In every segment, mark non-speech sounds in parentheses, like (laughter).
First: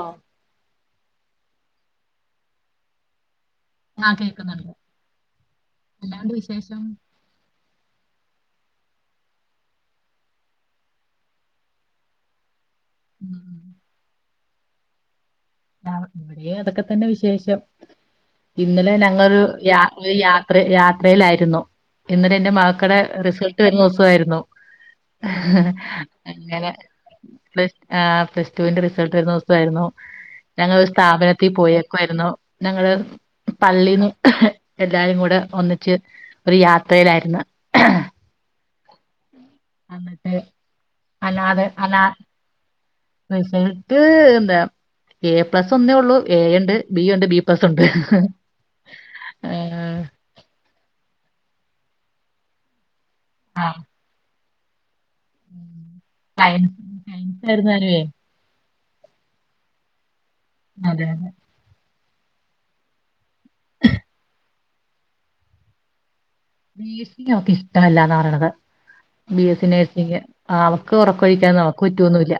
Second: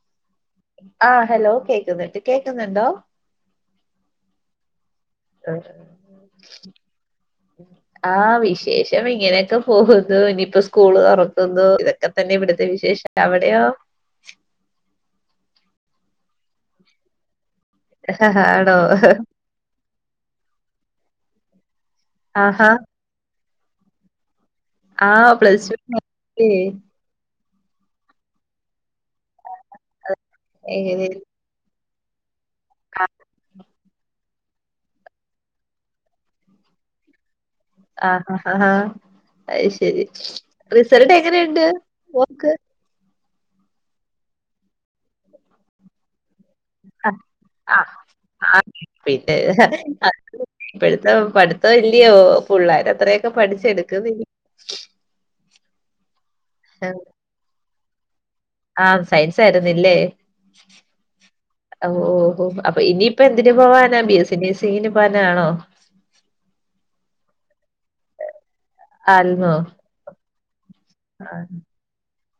ആഹ് ആഹ് ഹലോ കേക്കുനിണ്ട് കേക്കുന്നുണ്ടോ കേൾക്കുന്നുണ്ട് ആഹ് ആഹ് വിശേ വിശേഷം ഇങ്ങനെയൊക്കെ പോകുന്നു ഇനിയിപ്പോ സ്കൂള് തുറക്കുന്നു ഇതൊക്കെ തന്നെ വിട വിശേഷം ഉം അവിടെയോ അവ് ഇവിടെ അതൊക്കെ തന്നെ വിശേഷം ആണോ ഇന്നലെ ഞങ്ങളൊരു യാ ഒരു യാത്ര യാ അറിയിലായിരുന്നു ഇന്നല്ലേ എന്റെ ആഹാ മാഹക്കടെ റിസൽ റ്റ് വരുന്ന ദിവസവായിരുന്നു ആ പ്ലസ് ടൂ നല്ലേ ആ പ്ലസ് പ്ലസ് ടൂന്റെ റിസൾട്ട് വരുന്ന ദിവസമായിരുന്നു ഞങ്ങൾ ഒരു എങ്ങനെ സ്ഥാപനത്തിൽ പോയ ക്കു ആയിരുന്നു ഞങ്ങള് പള്ളീന്ന് എല്ലാരും കൂടെ ഒന്നിച്ച് ഒരു യാത്രയിലായിരുന്ന്‌ ആ ആ ഹ ഹാ അയ്ശരി എന്നിട്ട് റിസൾട്ട് അനാഥ എങ്ങനെയുണ്ട് അനാ ഓക്ക് റിസൾട്ട് എന്താ എ പ്ലസ് ഒന്നേ ഒള്ളൂ എ ഉണ്ട് ബി ആ ഉണ്ട് ബി പ്ലസ് ആ ഉണ്ട് ആ ആ പടുത്ത ഇല്യോ പുള്ളേർ അത്ര ഒക്കെ പഠിച്ചെടുക്കുന്നി (inaudible) ഉം സയൻസ് സയൻസ് ആയിരുന്നാലുവേ ആ സയൻസ് ആയിരുന്നില്ലേ അതെ അതെ ഓ ഓ ഓ അപ്പൊ ഇനി ഇപ്പൊ എന്തിന് പോവാനാ ബി എസ് സി നഴ്സ് തീരുമാനം ആണോ നഴ്സിംഗ് ഓക്ക് ഇഷ്ടല്ലാന്നാ പറയണത് ബി ആൽമോ എസ് സി നേഴസിങ്ങ് ആ അവക്ക് ആ. ഉറക്കൊഴിക്കാനൊന്നും അവക്ക് പറ്റൊന്നുമില്ല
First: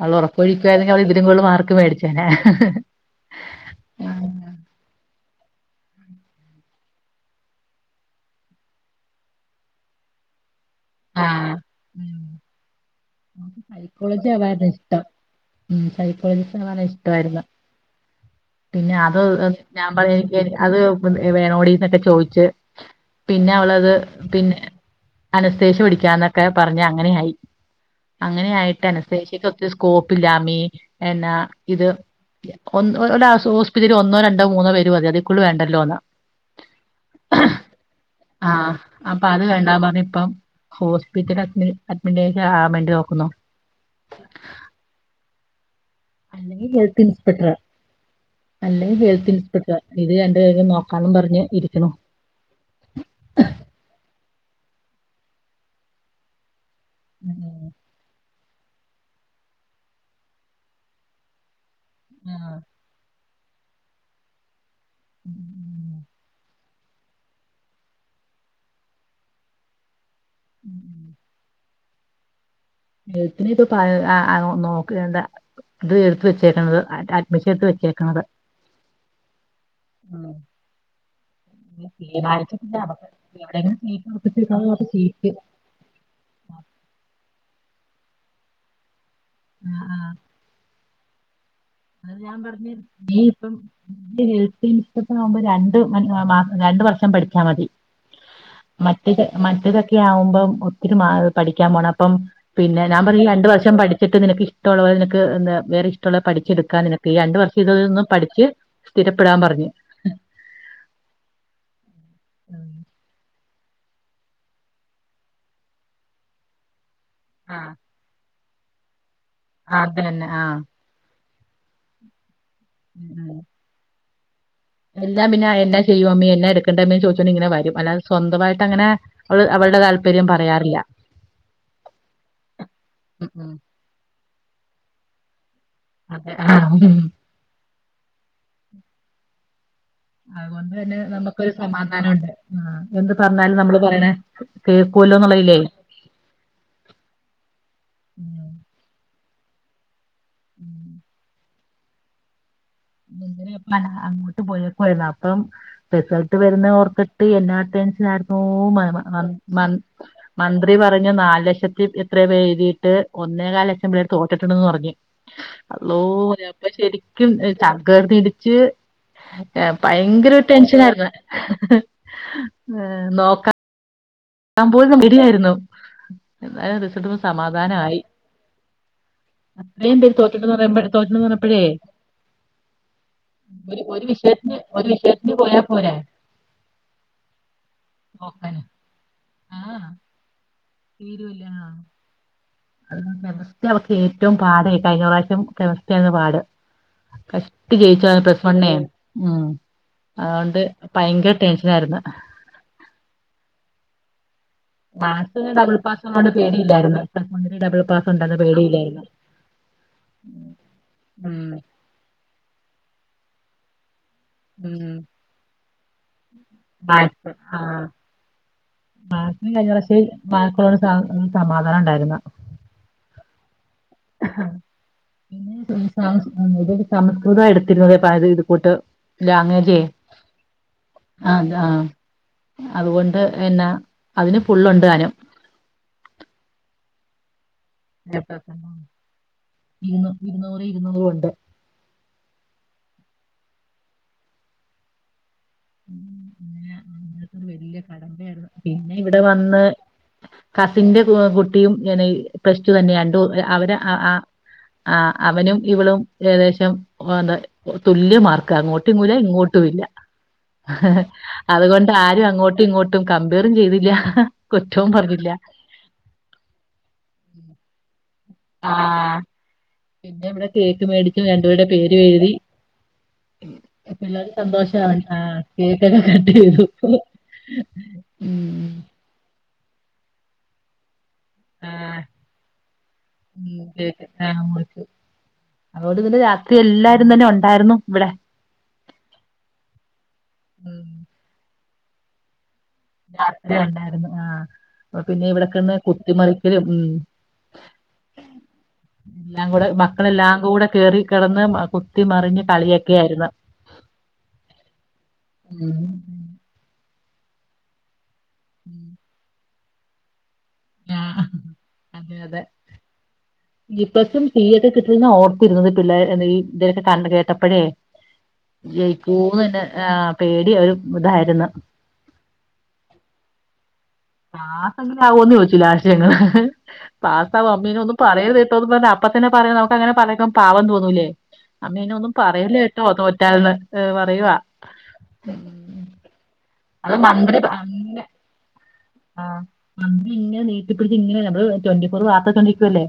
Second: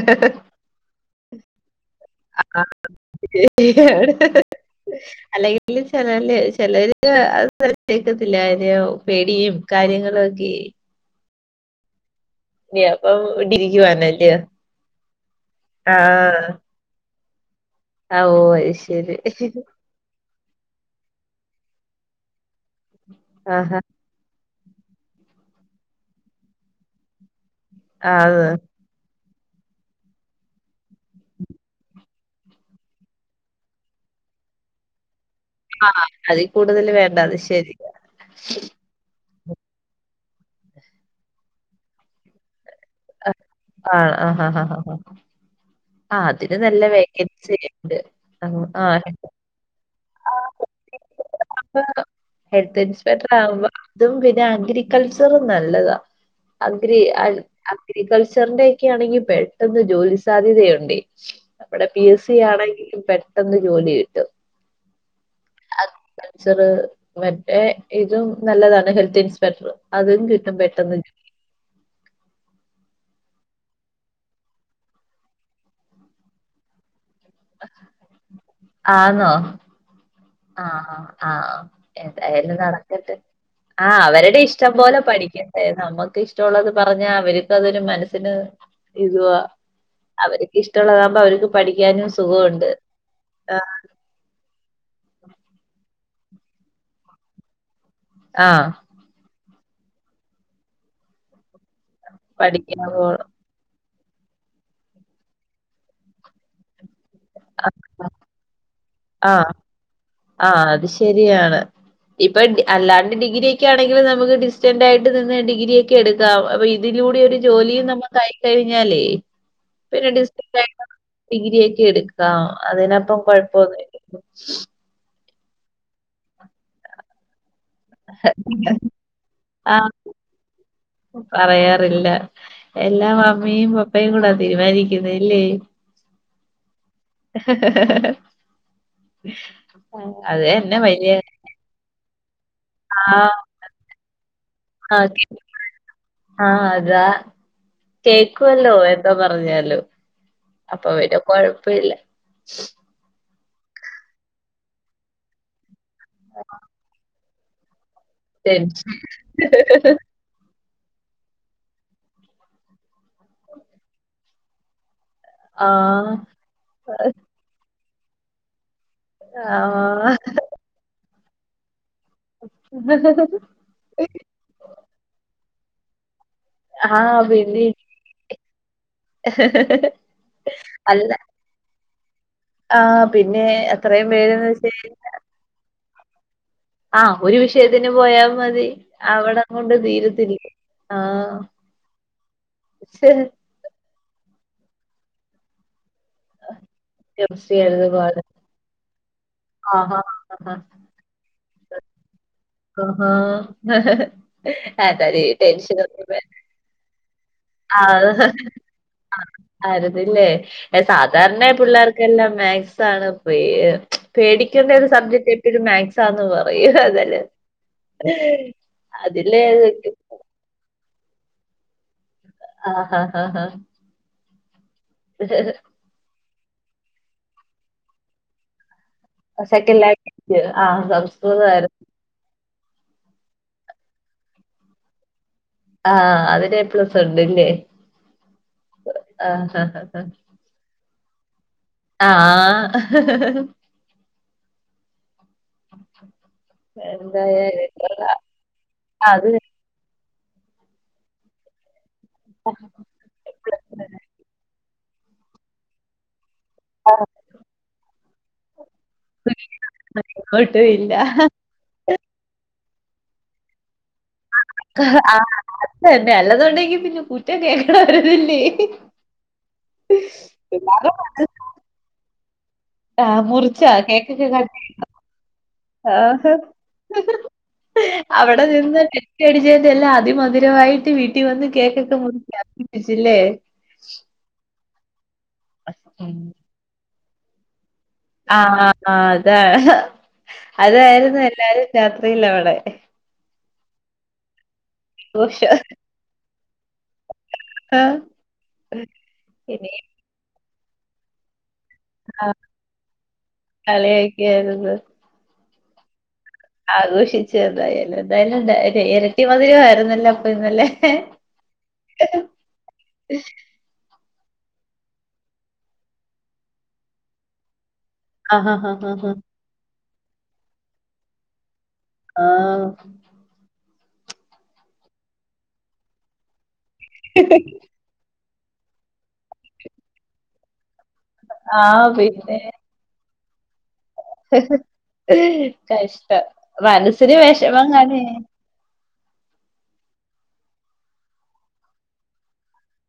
അവള് ഉറക്കവോഴിക്കുവരുന്നേൽ അവള് ഇതിലും വല്യ ഏറ്റവും കൂടുള് മാർക്ക്‌ മേടിച ആ ഏഹ് (unintelligible) അല്ലെ ച ലേല് ചെലര് അത് കേക്കത്തില്ലഓ പേടിയും കാര്യങ്ങളും ഒക്കെ ആ ഇല്ല അപ്പം സൈക്കോളജി ഇടിരിക്കുവാണല്ല്യോ ആവാനാ ഇഷ്ടം ഉം സൈക്കോളജി ആവാനിഷ്ടായിരുന്നു അവോ അ ശരി ഹി ഹി ഞാൻ പറയാ എനിക്ക് അത് വേണോ ടീന്നൊക്കെ ചോയീച്ച് പിന്നെ ആഹാ അവളത് പിന്നെ അ ശേഷം പഠിക്കാന്നൊക്കെ പറഞ്ഞു അങ്ങനെ ആയി ആഹ് അങ്ങനെയായിട്ടന് ഷ് നിക്കൊത്തി സ്കോപ്പില്ല അമ്മേ എന്നാ ഇത് ഒൻ ഒരാസു ഓസ്പിറ്റലില് ഒന്നോ രണ്ടോ മൂന്നോ പേര് വ ആ അതീ കൂടുതല് വേണ്ട അത് ശരി പ്പ അത് വേണ്ടാ പറഞ്ഞിപ്പം ഹോസ്പിറ്റലഡ്മിൻ അഡ്മിനേലാ (unintelligible) അ ആ ആ ഹ ഹ ഹ ഹ ആ അതിന് അല്ലെങ്കിൽ നല്ല ഹെൽത്ത് ഇൻസ്പെക്ടർ വേക്കൻസി ഇണ്ട് ആ അല്ലെങ്കിൽ തെ ഹെൽത്ത് ഇൻസ്പെക്ടർ ഇത് രണ്ടുപേരും നോക്കാന്നും പറഞ്ഞ് ഇരിക്കണു ന്നെ അഗ്രികൾച്ചറും നല്ലതാ അഗ്രി അൽ ആഹ് അഗ്രിക ച്ചറിന്റെയൊക്കെ ആണെങ്കി പെട്ടെന്ന് ജോലി സാധ്യതയുണ്ടെ വേടെ പി എസ് സി ആണെങ്കിലും പെ ട്ടെന്ന് ജോലി കിട്ടും അ (unintelligible) ൾച്ചറ് മറ്റേ ഇതും നല്ലതാണ് ഹെൽത്തിൻസ്പെക്ടർ അതും കിട്ടും പെട്ടെന്ന് എഴുത്തിനെ ഇപ്പോ പഴ് അ ആ നോക്ക് എന്ത ഇത് വെച്ചേക്കണ്ത് അ അറ്റ് മെഷിയത്ത് വെച്ചേക്കണത് ആന്നോ മ് ആ ആ എന്തായാലും നമുക്ക് നടക്കട്ട് എവിടെയെങ്കിലും ആ സീറ്റ് അവര്ടെ ഉറപ്പിച്ചേക്കാതെ ഇഷ്ടം നമുക്ക് പോലെ സീറ്റ് പഠിക്കട്ടെ നമ്മക്ക് ഇഷ്ട്ടൊള്ളത് പറഞ്ഞാ പ്പതൊരു മനസ്സിന് ഇതുവാ ആ, ആ. അവരിക്ക് ഇഷ്ട്ടൊള്ള (unintelligible) അത് ഞാൻ പറഞ്ഞ് നീ ഇപ്പം ആഹ് ന്റെ ജീവി പിൻ ഇപ്പത്തനാവുമ്പോ രണ്ട്- കയിനാ മാസം രണ്ട് വർഷം പഠിച്ചാ മതി ആഹ് മറ്റേത് മ ഇതൊക്കെ ആവുമ്പം ഒത്തിരി മാ പഠി ക്കാമ്പോണം അപ്പം പിന്നെ പഠിക്കാൻ ഞാൻ പോ പറഞ് രണ്ടു വർഷം പഠിചേ - എന്നിട്ട് നിനക്കിഷ്ട്ടൊള്ള പോലെ നിനക്ക് ന്താ വേറെ ഇഷ്ട്ടൊള്ള പഠി എടുക്കാ നിന ഈ രണ്ടു വർഷം ഇതതന്ന് പഠിച്ച് സ്ഥിരപ്പെടാൻ പറഞ്ഞ് ആ അത് ശരിയാണ് ഇപ്പൊ ഡി അല്ലാണ്ട് ഡി ഡിഗ്രിയെക്കെ ആണെങ്കിൽ നമുക്ക് ഡിസ്റ്റൻ്റയിട്ട് നിന്ന് ഡിഗ്രിയെക്കെ എടുക്കാം അപ്പോ- അതിലൂടെ ഒരു ജോലിയും നമ്മുക്കായി- കെഴിഞ്ഞാലേ- അതെന്നെ ആഹ ഡിഗ്രിയെക്കെ എടുക്കാം അതിനപ്പൊ കൊഴപോന്നുല്ല (inaudible) എന്താ പിന്നെ എന്നാ ചെയ്യും അമ്മേ എന്ന എടുക്കണ്ടേ അമ്മേ ചോയിച്ചോണ്ട് ഇങ്ങന വരും അല്ലാതെ സ്വന്തമായിട്ട് അങ്ങനെ അവള് ആ അവളുടെ താല്പര്യം പറയാറില്ല പറയാറില്ല എല്ലാ ഉം ഉം അമ്മിയും പപ്പയും കൂടാ തീരുമാനിക്കാ- കിണല്ലെ അതെ ആഹ് ഉ എഹ് ഹ് ഹേ ഹേ ഹ് അതുകൊണ്ട് തന്നെ നമുക്കൊരു സമാധാനം ഉണ്ട് ആ കേൾക്കുവല്ലോ എന്നുള്ളതിലേ ആഹ അതാ ഉം. കേക്കുവല്ലോ ചീത്ത പറഞ്ഞാലും അപ്പൊ വരും കൊഴപ്പില്ല ഇന്നലെ ഇപ്പ അങ്ങോട്ട് പോയേക്കുവയിരന്നു അപ്പം റിസൾട്ട് വരുന്ന ഓർത്തിട്ട്- എന്നാ അത് ചാർന്നൊ മാ ടെൻഷൻ മാ മൻ മൻ മൻ അവര് പറഞ്ഞു നാല് ലക്ഷത്തി എത്രയോ പേരെഴുതിയിട്ട് ഒന്നേകാൽ ലക്ഷം പേർ തോറ്റിട്ടുണ്ടന്ന് പറഞ്ഞു ആഹ് അല്ലോഹ് അപ്പൊ ശരിക്കും തകർന്ന് ഇടിച്ച് ആഹ് ഭയങ്കര ടെൻഷനായിരുന്നു ഞാൻ പോയിരുന്നു മിഡി ആയിരുന്നു എന്നാലും റിസൾട്ട് ആഹ് വന്നപ്പം പിന്നെ സമാധാനമായി അത്രയും പേര് തോറ്റിട്ടന്ന് പറയമ്പ അല്ല തോറ്റന്ന് പറഞ്ഞപ്പോഴേ ആഹ് പിന്നെ ഒരു ഒരു അത്രയും പേരെന്ന് വിഷയത്തിന് വച്ച് ഒരു കഴിഞ്ഞാ വിഷയത്തിന് പോയാ പോരെ ആഹ് ഒരു വിഷയത്തിന് നോക്കാന് പോയാമതി (unintelligible) (unintelligible) കൊണ്ട് തീരത്തില്ലേ ആഹ് തീരുലാ (unintelligible) (unintelligible) പാടേ കഴിഞ്ഞ പ്രാവശ്യം (unintelligible) (unintelligible) പാട് കെമിസ്ട്രി കഷ്‌ടി ആയിരുന്നു പാട്. ജയിച്ചതാണു പ്ലസ് വണ്ണേ മ് ആഹാ ആഹാ അതുകൊണ്ട് ഭയങ്കര ടെൻഷനായിരുന്നു ആഹാ അതായത് പാസ്സ്, ഡബിൾ പാസ്സ് ഉള്ളോണ്ട് പേടിയില്ലായിരുന്നു പ്ലസ് വണ്ണിന് ഡബിൾ പാസ് ഉണ്ടെന്ന് പേടിയില്ലായിരുന്നു ആയിര്ന്നില്ലേ ഏ ഉം സാധാരണ പിള്ളേർക്കെല്ലാം മാത് സ്‌ ആണ് (unintelligible) പേടിക്കേണ്ട ഒരു ഉം സബ്ജക്ട് എപ്പഴും മാത് സാന്ന് പറയും (unintelligible) അതില് (unintelligible) (unintelligible) സമാ ആഹ് ഹ് ഹ് ഹ് പിന്നെ (unintelligible) സ (unintelligible) ഇത് കൂട്ട് ലാംഗ്വേജേ (unintelligible) ആഹ് ആ സംസ്കൃ ആ അതുകൊണ്ട് പിന്നെ അതിന് ഫുള്ളുണ്ടാനും. ആഹ് അതിന് ഏ പ്ലസ് ഇണ്ട് ലേ (unintelligible) ഇരുന്നൂർ ഇരുന്നൂർ ഉണ്ട് (inaudible) ആ ആ ഹ് ഹ് (unintelligible) (unintelligible) വല്യ കൊള്ളാം. കടമ്പയായിരുന്നു പിന്നെ ഇവട അത് വന്ന് കസിന്റെ കു കുട്ടിയും ങ്ങനെ ഈ പ്ലസ് ടു തന്നെ രണ്ടു അവരെ ആ ആ ആ അവനും ഇവളും ഏകദേശം ഓന് തുല്യ മാർക്ക അങ്ങോട്ടും (unintelligible) ഇങ്ങോട്ടും ഇല്ല. ഒട്ടും ഇല്ല. അതുകൊണ്ട് ആരും അങ്ങോ അങ്ങോട്ടും ഇങ്ങോട്ടും കമ്പയറും ചെയ്തില്ല. ആ കുറ്റവും ആ പറഞ്ഞില്ല അതന്നെ അല്ലതുണ്ടെങ്കി പിന്നെ കു (unintelligible) തുല്ലേ ആഹ് പിന്നെ ഇവിടെ കേക്ക് മേടിക്കും രണ്ട് പേരുടെ പേര് എഴുതി ആ മുറിച്ചാ കേക്കൊക്കെ പിള്ളേര് കട്ട് (unintelligible) സന്തോഷാണ് ആഹ് ആ കേക്കൊക്കെ കട്ട് ചെയ്തു (unintelligible) അവിടെ നിന്ന് ചുറ്റിയടിച്ച് എല്ലാം അതിമധുരമായിട്ട് വി കുട്ടി വന്ന് കേക്കോക്കെ ആഹ് (unintelligible) മുറിച്ചല്ലേ. അതകൊണ്ട് പിന്നെ രാത്രി എല്ലാ (unintelligible) തന്നെ ഒണ്ടായിരുന്നു. ആ അതാ ഉം അതായിരുന്നു എല്ലാരും രാത്രിയില്ല അവിടെ രാത്രി ഉണ്ടായിരുന്നു ആ പിന്നെ ആഘോഷം ഇവിടക്കന്ന് കുത്തിമറി പിന്ന ഉ ആഹ് (unintelligible) എല്ലാം കൂടെ ഇനി മക്കളെല്ലാം കൂടെ കയറി കിടന്ന് മ കുത്തിമറിഞ്ഞ് കളിയൊക്കെ ആയിരുന്നു കളിയാക്കിയായിരുന്നു ഉം ആഘോഷിച്ച് ഏതായാലും അതല്ല ഇരട്ടി വ (unintelligible) ആര്മായിരുന്നല്ലോ (unintelligible) ഇന്നല്ലേ ആഹ് അതെ അതെ തീയൊക്കെ കിട്ടുന്ന ഓർത്തിരുന്നത് പിള്ളേർ ഇതൊക്കെ കണ്ട് കേട്ടപ്പോഴേ ആഹ് ആഹ് ആഹ് ജയിക്കുമോന്ന് തന്നെ ആ പേടി ഒരു ഇതായിരുന്നു ആ ആ സങ്കടമാകുമോന്ന് ചോദിച്ചില്ല ആശയങ്ങള് പാസ്താ മമ്മീനേ ഒന്നും പറയരു അ അപ്പ തന്നെ പറയാ നമുക്കങ്ങനെ പറയുമ്പോ പാവം തോന്നും ആഹ് അമ്മേനെ ഒന്നും പിന്നെ പറയല്ലേ കേട്ടോ തോ ത (unintelligible) കഷ്ടം അത് മനസിന് മന്ത്രി ‌വിഷമം കാണുമേ അങ്ങനെ ആഹ് അമ്മ ഇങ്ങന നീട്ടിപ്പിടിച്ച് നമ്മള് ട്വന്റി ഫോർ വാർത്ത കണ്ടിരിക്കുകയല്ലേ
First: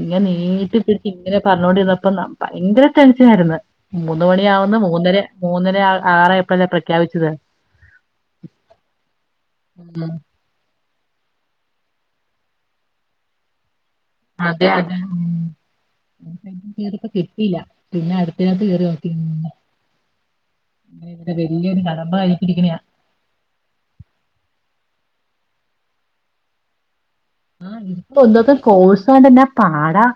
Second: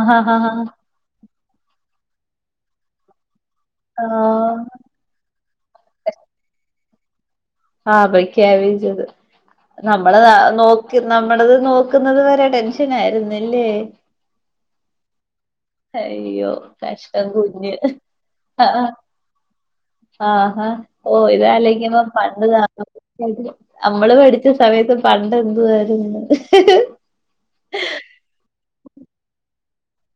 ഇങ്ങ നീ ആഹ് ആഹ് ഇട്ട പിടുത്തി ഇങ്ങനെ പറഞ്ഞു കൊണ്ട് ഇരുന്നപ്പോ ഭയങ്കര ടെൻഷനായിരുന്നു മൂന്ന് മണി ആഹ് ആകുന്നു മൂന്നറ മൂന്നര ആറ എപ്പോഴ ക വച്ചുതാ ആ പ്രഖ്യാപിച്ചത് ഉം നമ്മള് ന നോ നമ്മടത് നോക്കുന്നത് വരെ ടെൻഷൻ ആയിരുന്നില്ലേ അതേ അത മ് അയ്യോ ആദ്യം കേറിയപ്പോ കഷ്ടം കിട്ടില്ലാ കുഞ്ഞ് പിന്നെ അടുത്തേനകത്ത് കയറി ആഹ് നോക്കി പിന്നേ ആഹാ ഓ അങ്ങനെ ഇത് വലിയൊരു ആലോചിക്കുമ്പോ കടമ്പ കഴിഞ്ഞു പണ്ട് ഇതാണ് നമ്മള് പഠിച്ച സമയത്ത് പണ്ടെന്തുവാരുന്നു ആ ഇപ്പ ഒന്നാത്ത കോഴ്സ് കൊണ്ട്ന്നാ പാടാ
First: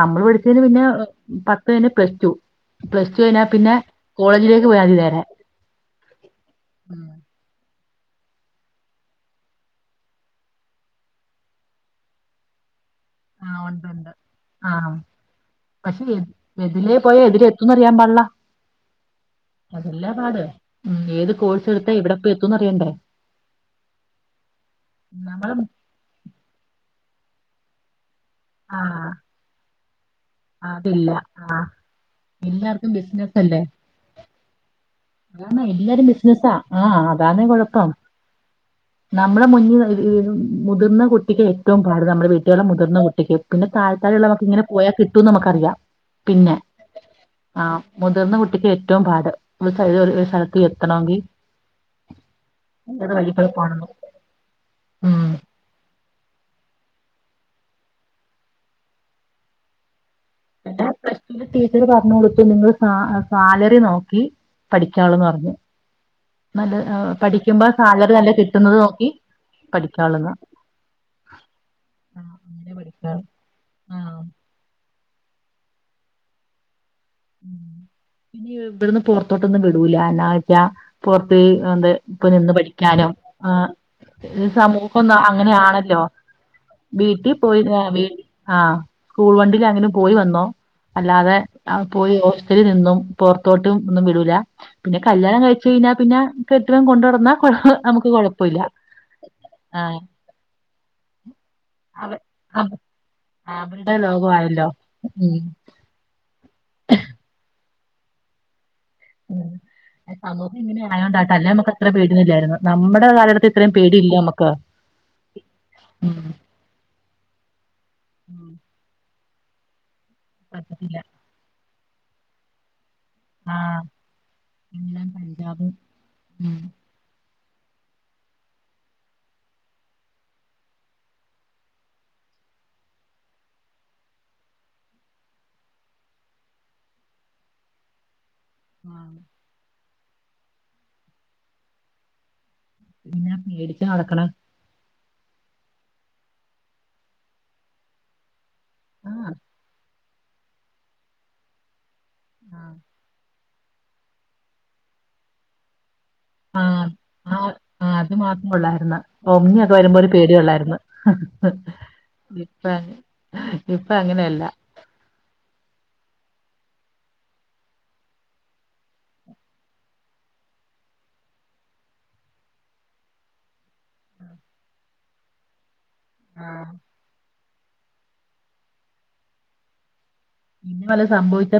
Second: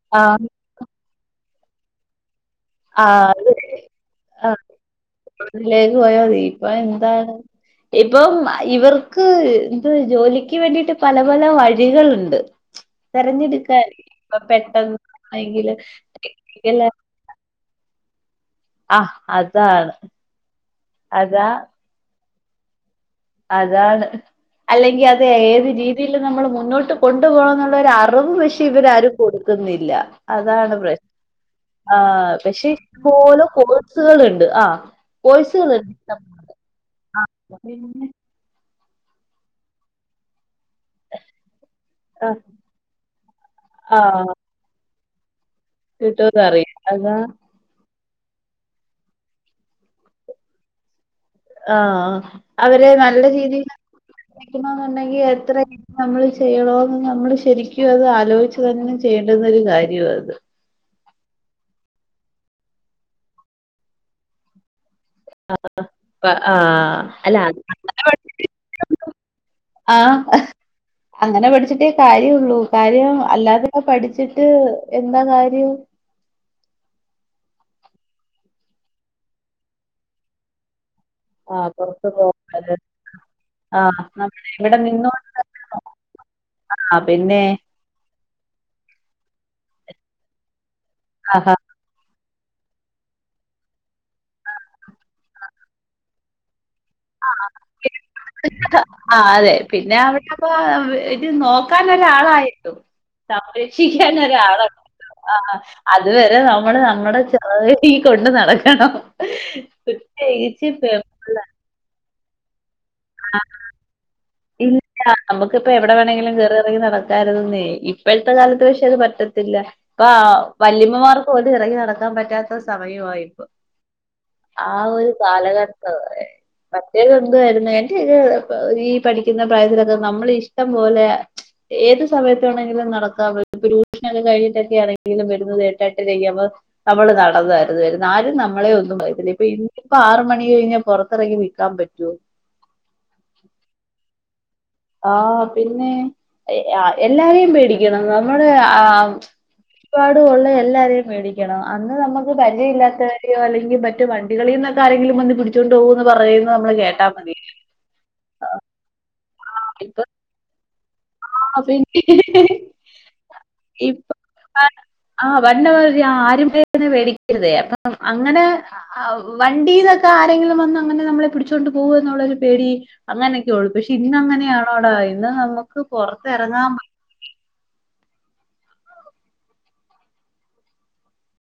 നമ്മള് ആഹ് പടിച്ചിന് പിന്നെ പത്ത് കഴിഞ്ഞ് പ്ലസ് ടൂ ആ അത് പോയാ മതി നേരെ. അതിലേക്ക് പോയ മതി ഇപ്പൊ ഉം എന്താണ് ഇപ്പം ഇവർക്ക് എന്ത് ജോലിക്ക് വേണ്ടിട്ട് പല പല വഴികളുണ്ട് ആഹ് തെരഞ്ഞെടുക്കാൻ ഉണ്ട് ഉണ്ട്. ഇ ആഹ് പെട്ടെന്ന് എങ്കില് ത്തുംന്ന് അറിയാൻ പാടില്ല അതാണ് അതെല്ലാ പാട് ഉഠ ഏത് അതാ കോഴ്സ് എടുത്താ എവിടെപ്പോയി എ ത്തുംന്ന് അറിയണ്ടേ അതാണ് അല്ലെങ്കിൽ അത് നമ്മള് ഏത് രീതിൽ നമ്മൾ മുന്നോട്ട് കൊണ്ടു പോകണംന്നുള്ള ആർ കുറവ് പക്ഷെ ആഹ് ഇവരാരും കൊടുക്കുന്നില്ല അതാണ് പ്രശ്നം അതില്ല ആഹ് ആ പക്ഷെ എല്ലാർക്കും ബിസിനസ് ഇഷ്ടംപോലെ അല്ലേ കോഴ്സുകളുണ്ട് ആ അതാണ് കോഴ്സുകളുണ്ട് എല്ലാരും ബിസിനസാ ആ പി നമ്മുടെ മുന്നിൽ ഒരു മുതിർന്ന കുട്ടിക്ക് ഏറ്റവും പാട് നമ്മുടെ ആഹ് വീട്ടിലുള്ള മുതിർ കുട്ടിക്ക് പിന്നെ താഴേ താഴേയുള്ളവർക്ക് ഇങ്ങനെ പോയാൽ മതി തു നമുക്ക് കിട്ടുംന്ന് അറിയാ അതാ ആഹ് മുതിർന്ന കുട്ടിക്ക് ഏറ്റവും പാട് ഒരു സ് സ്ഥലത്ത് എത്തണമെങ്കിൽ ആഹ അവര് ഏത് നല്ല വഴിക്കൂടെ രീതില് പോണന്ന് എത്തിക്കണന്നുണ്ടെങ്കിൽ ഉം എത്ര നമ്മള് ചെയ്യണോന്ന് നമ്മള് ശരിക്കും അത് ആലോചിച്ചു തന്നെ ചെയ്യേണ്ടുന്നൊരു കാര്യമാ അത് എ പ്ല ടൂ ടീച്ചർ പറഞ്ഞു കൊടുത്തു നിങ്ങള് സാലറി നോക്കി പഠി ആഹ് അല്ല പഠിക്കുമ്പോ സാലറി നല്ല കിട്ടുന്നത് നോക്കി ആഹ് പഠിക്കാവുള്ളന്ന് അങ്ങനെ പഠിച്ചിട്ടേ ആഹ് കാര്യള്ളൂ അങ്ങനെ പഠിക്കാ കാര്യം അല്ലാതെയൊക്കെ ആഹ് പഠിച്ചിട്ട് എന്താ കാര്യം പിന്ന ഇവിടുന്ന് പുറത്തോട്ടൊന്നും വിടൂല എന്നാന്ന് വെച്ചാ പുറത്ത് ആ എന്ത് പുറത്തു ഇപ്പോ നിന്ന് പോകല് പഠിക്കാനോ ആ നമ്മുടെ ഇവിടെ സമൂഹം നിന്നോണ്ട് അങ്ങനെയാണല്ലോ ആ വീട്ടിൽ പിന്നെ പോയി ആ സ്കൂൾ വണ്ടി അങ്ങനും പോയി വന്നോ അല്ലാതെ ആഹാ അ ട്ടിൽ നിന്നും പുറത്തോട്ടും ഒന്നും വിടൂല പിന്നെ കല്യാണം കഴിച്ച് കഴിഞ്ഞാ പിന്നെ കെ ആ ആ അതെ പിന്നെ ആഹ് അവിടെപ്പ ഇത് നോക്കാൻ അവ ഒരാളായിട്ടും അവരുടെ സംരക്ഷിക്കാൻ ലോകമായല്ലോ ഒരാളായി ആ ഉം ആ അതുവരെ നമ്മള് ങ്ങടെ ചെ ഈ കൊണ്ടുനടക്ക ഉം ആ സമൂഹം തേകിച്ച് ഇങ്ങനെ ആയോണ്ടാട്ടോ പെമ്പിള്ളാര് അല്ലേ നമുക്ക് അത്ര പേടിനില്ലാരുന്നു ഇല്ല നമുക്കിപ്പ എവിടെ ഉം വേണമെങ്കിലും കയറി ഇറങ്ങി നടക്കാരുന്നേ ഇപ്പോഴത്തെ ഉം കാലത്ത് പക്ഷെ അത് പറ്റത്തി ത്തില്ല ഇപ്പ പറ്റത്തില്ല വല്യമ്മമാർക്ക് പോലും ഇറങ്ങി നടക്ക ങ്ങാൻ പറ്റാത്ത സമ ആഹ് ആ എല്ലാം ഒരു പഞ്ചാബും കാലഘട്ടാ ഉം പ്രതേ (unintelligible) ഈ പഠിക്കുന്ന പ്രായത്തിലൊക്കെ നമ്മൾ ഇഷ്ടം പോലെ ഏത് സമയത്താണെങ്കിലും നടക്കാ ഇ ട്യൂഷനൊക്കെ കഴിഞ്ഞിട്ടൊക്കെ ആണെങ്കിലും വരുന്നത് ഏട്ടാട്ടിരക്കുമ്പോ നമ്മള് നടന്നായിരുന്നു വരുന്നെ ആരും ന മ്മളെ ഒന്നും ആഹ് പറയത്തില്ല ഇ ഇപ്പൊ ആറ് മണി കഴിഞ്ഞാ പുറത്തിറങ്ങി വിക്കാൻ പറ്റോ പിന്നെ പേടിച്ചാടക്കണം ആ പിന്നെ എല്ലാരേം പേടിക്കണം നമ്മൾ അ ആ ഉം ആഹ് ഒരുപാടുള്ള എല്ലാരെയും പേടിക്കണം അ നമുക്ക് ആഹ് വലയില്ലാത്തവരെ ടിക്കോ അല്ലെങ്കി മറ്റു വണ്ടികളിന്നൊക്കെ ആരെങ്കിലും വന്ന് പിടിച്ചോണ്ട് പോകോ ന്ന് പറയുന്ന നമ്മള് ആഹ് കേട്ടാ മതി ആ ഒമിനിയൊക്കെ വരുമ്പോ ഒരു പേടിയെ ഒള്ളാരുന്നു (unintelligible) (unintelligible) ഇപ്പ അങ്ങനെയല്ല പേടിക്കരുത അപ്പ അങ്ങനെ ആ വ് വണ്ടീന്നൊക്കെ ആരെങ്കിലും വന്ന് അങ്ങനെ നമ്മളെ പിടിച്ചോണ്ട് പോകോന്നുള്ളരു പേടി അങ്ങനെയൊക്കെയു പക്ഷെ ഇന്നങ്ങനെയാണോടാ ന്ന നമുക് ആഹ് പൊറത്തെറങ്ങാൻ പിന്നെ വല്ലോം സമ്പവിച്ചാ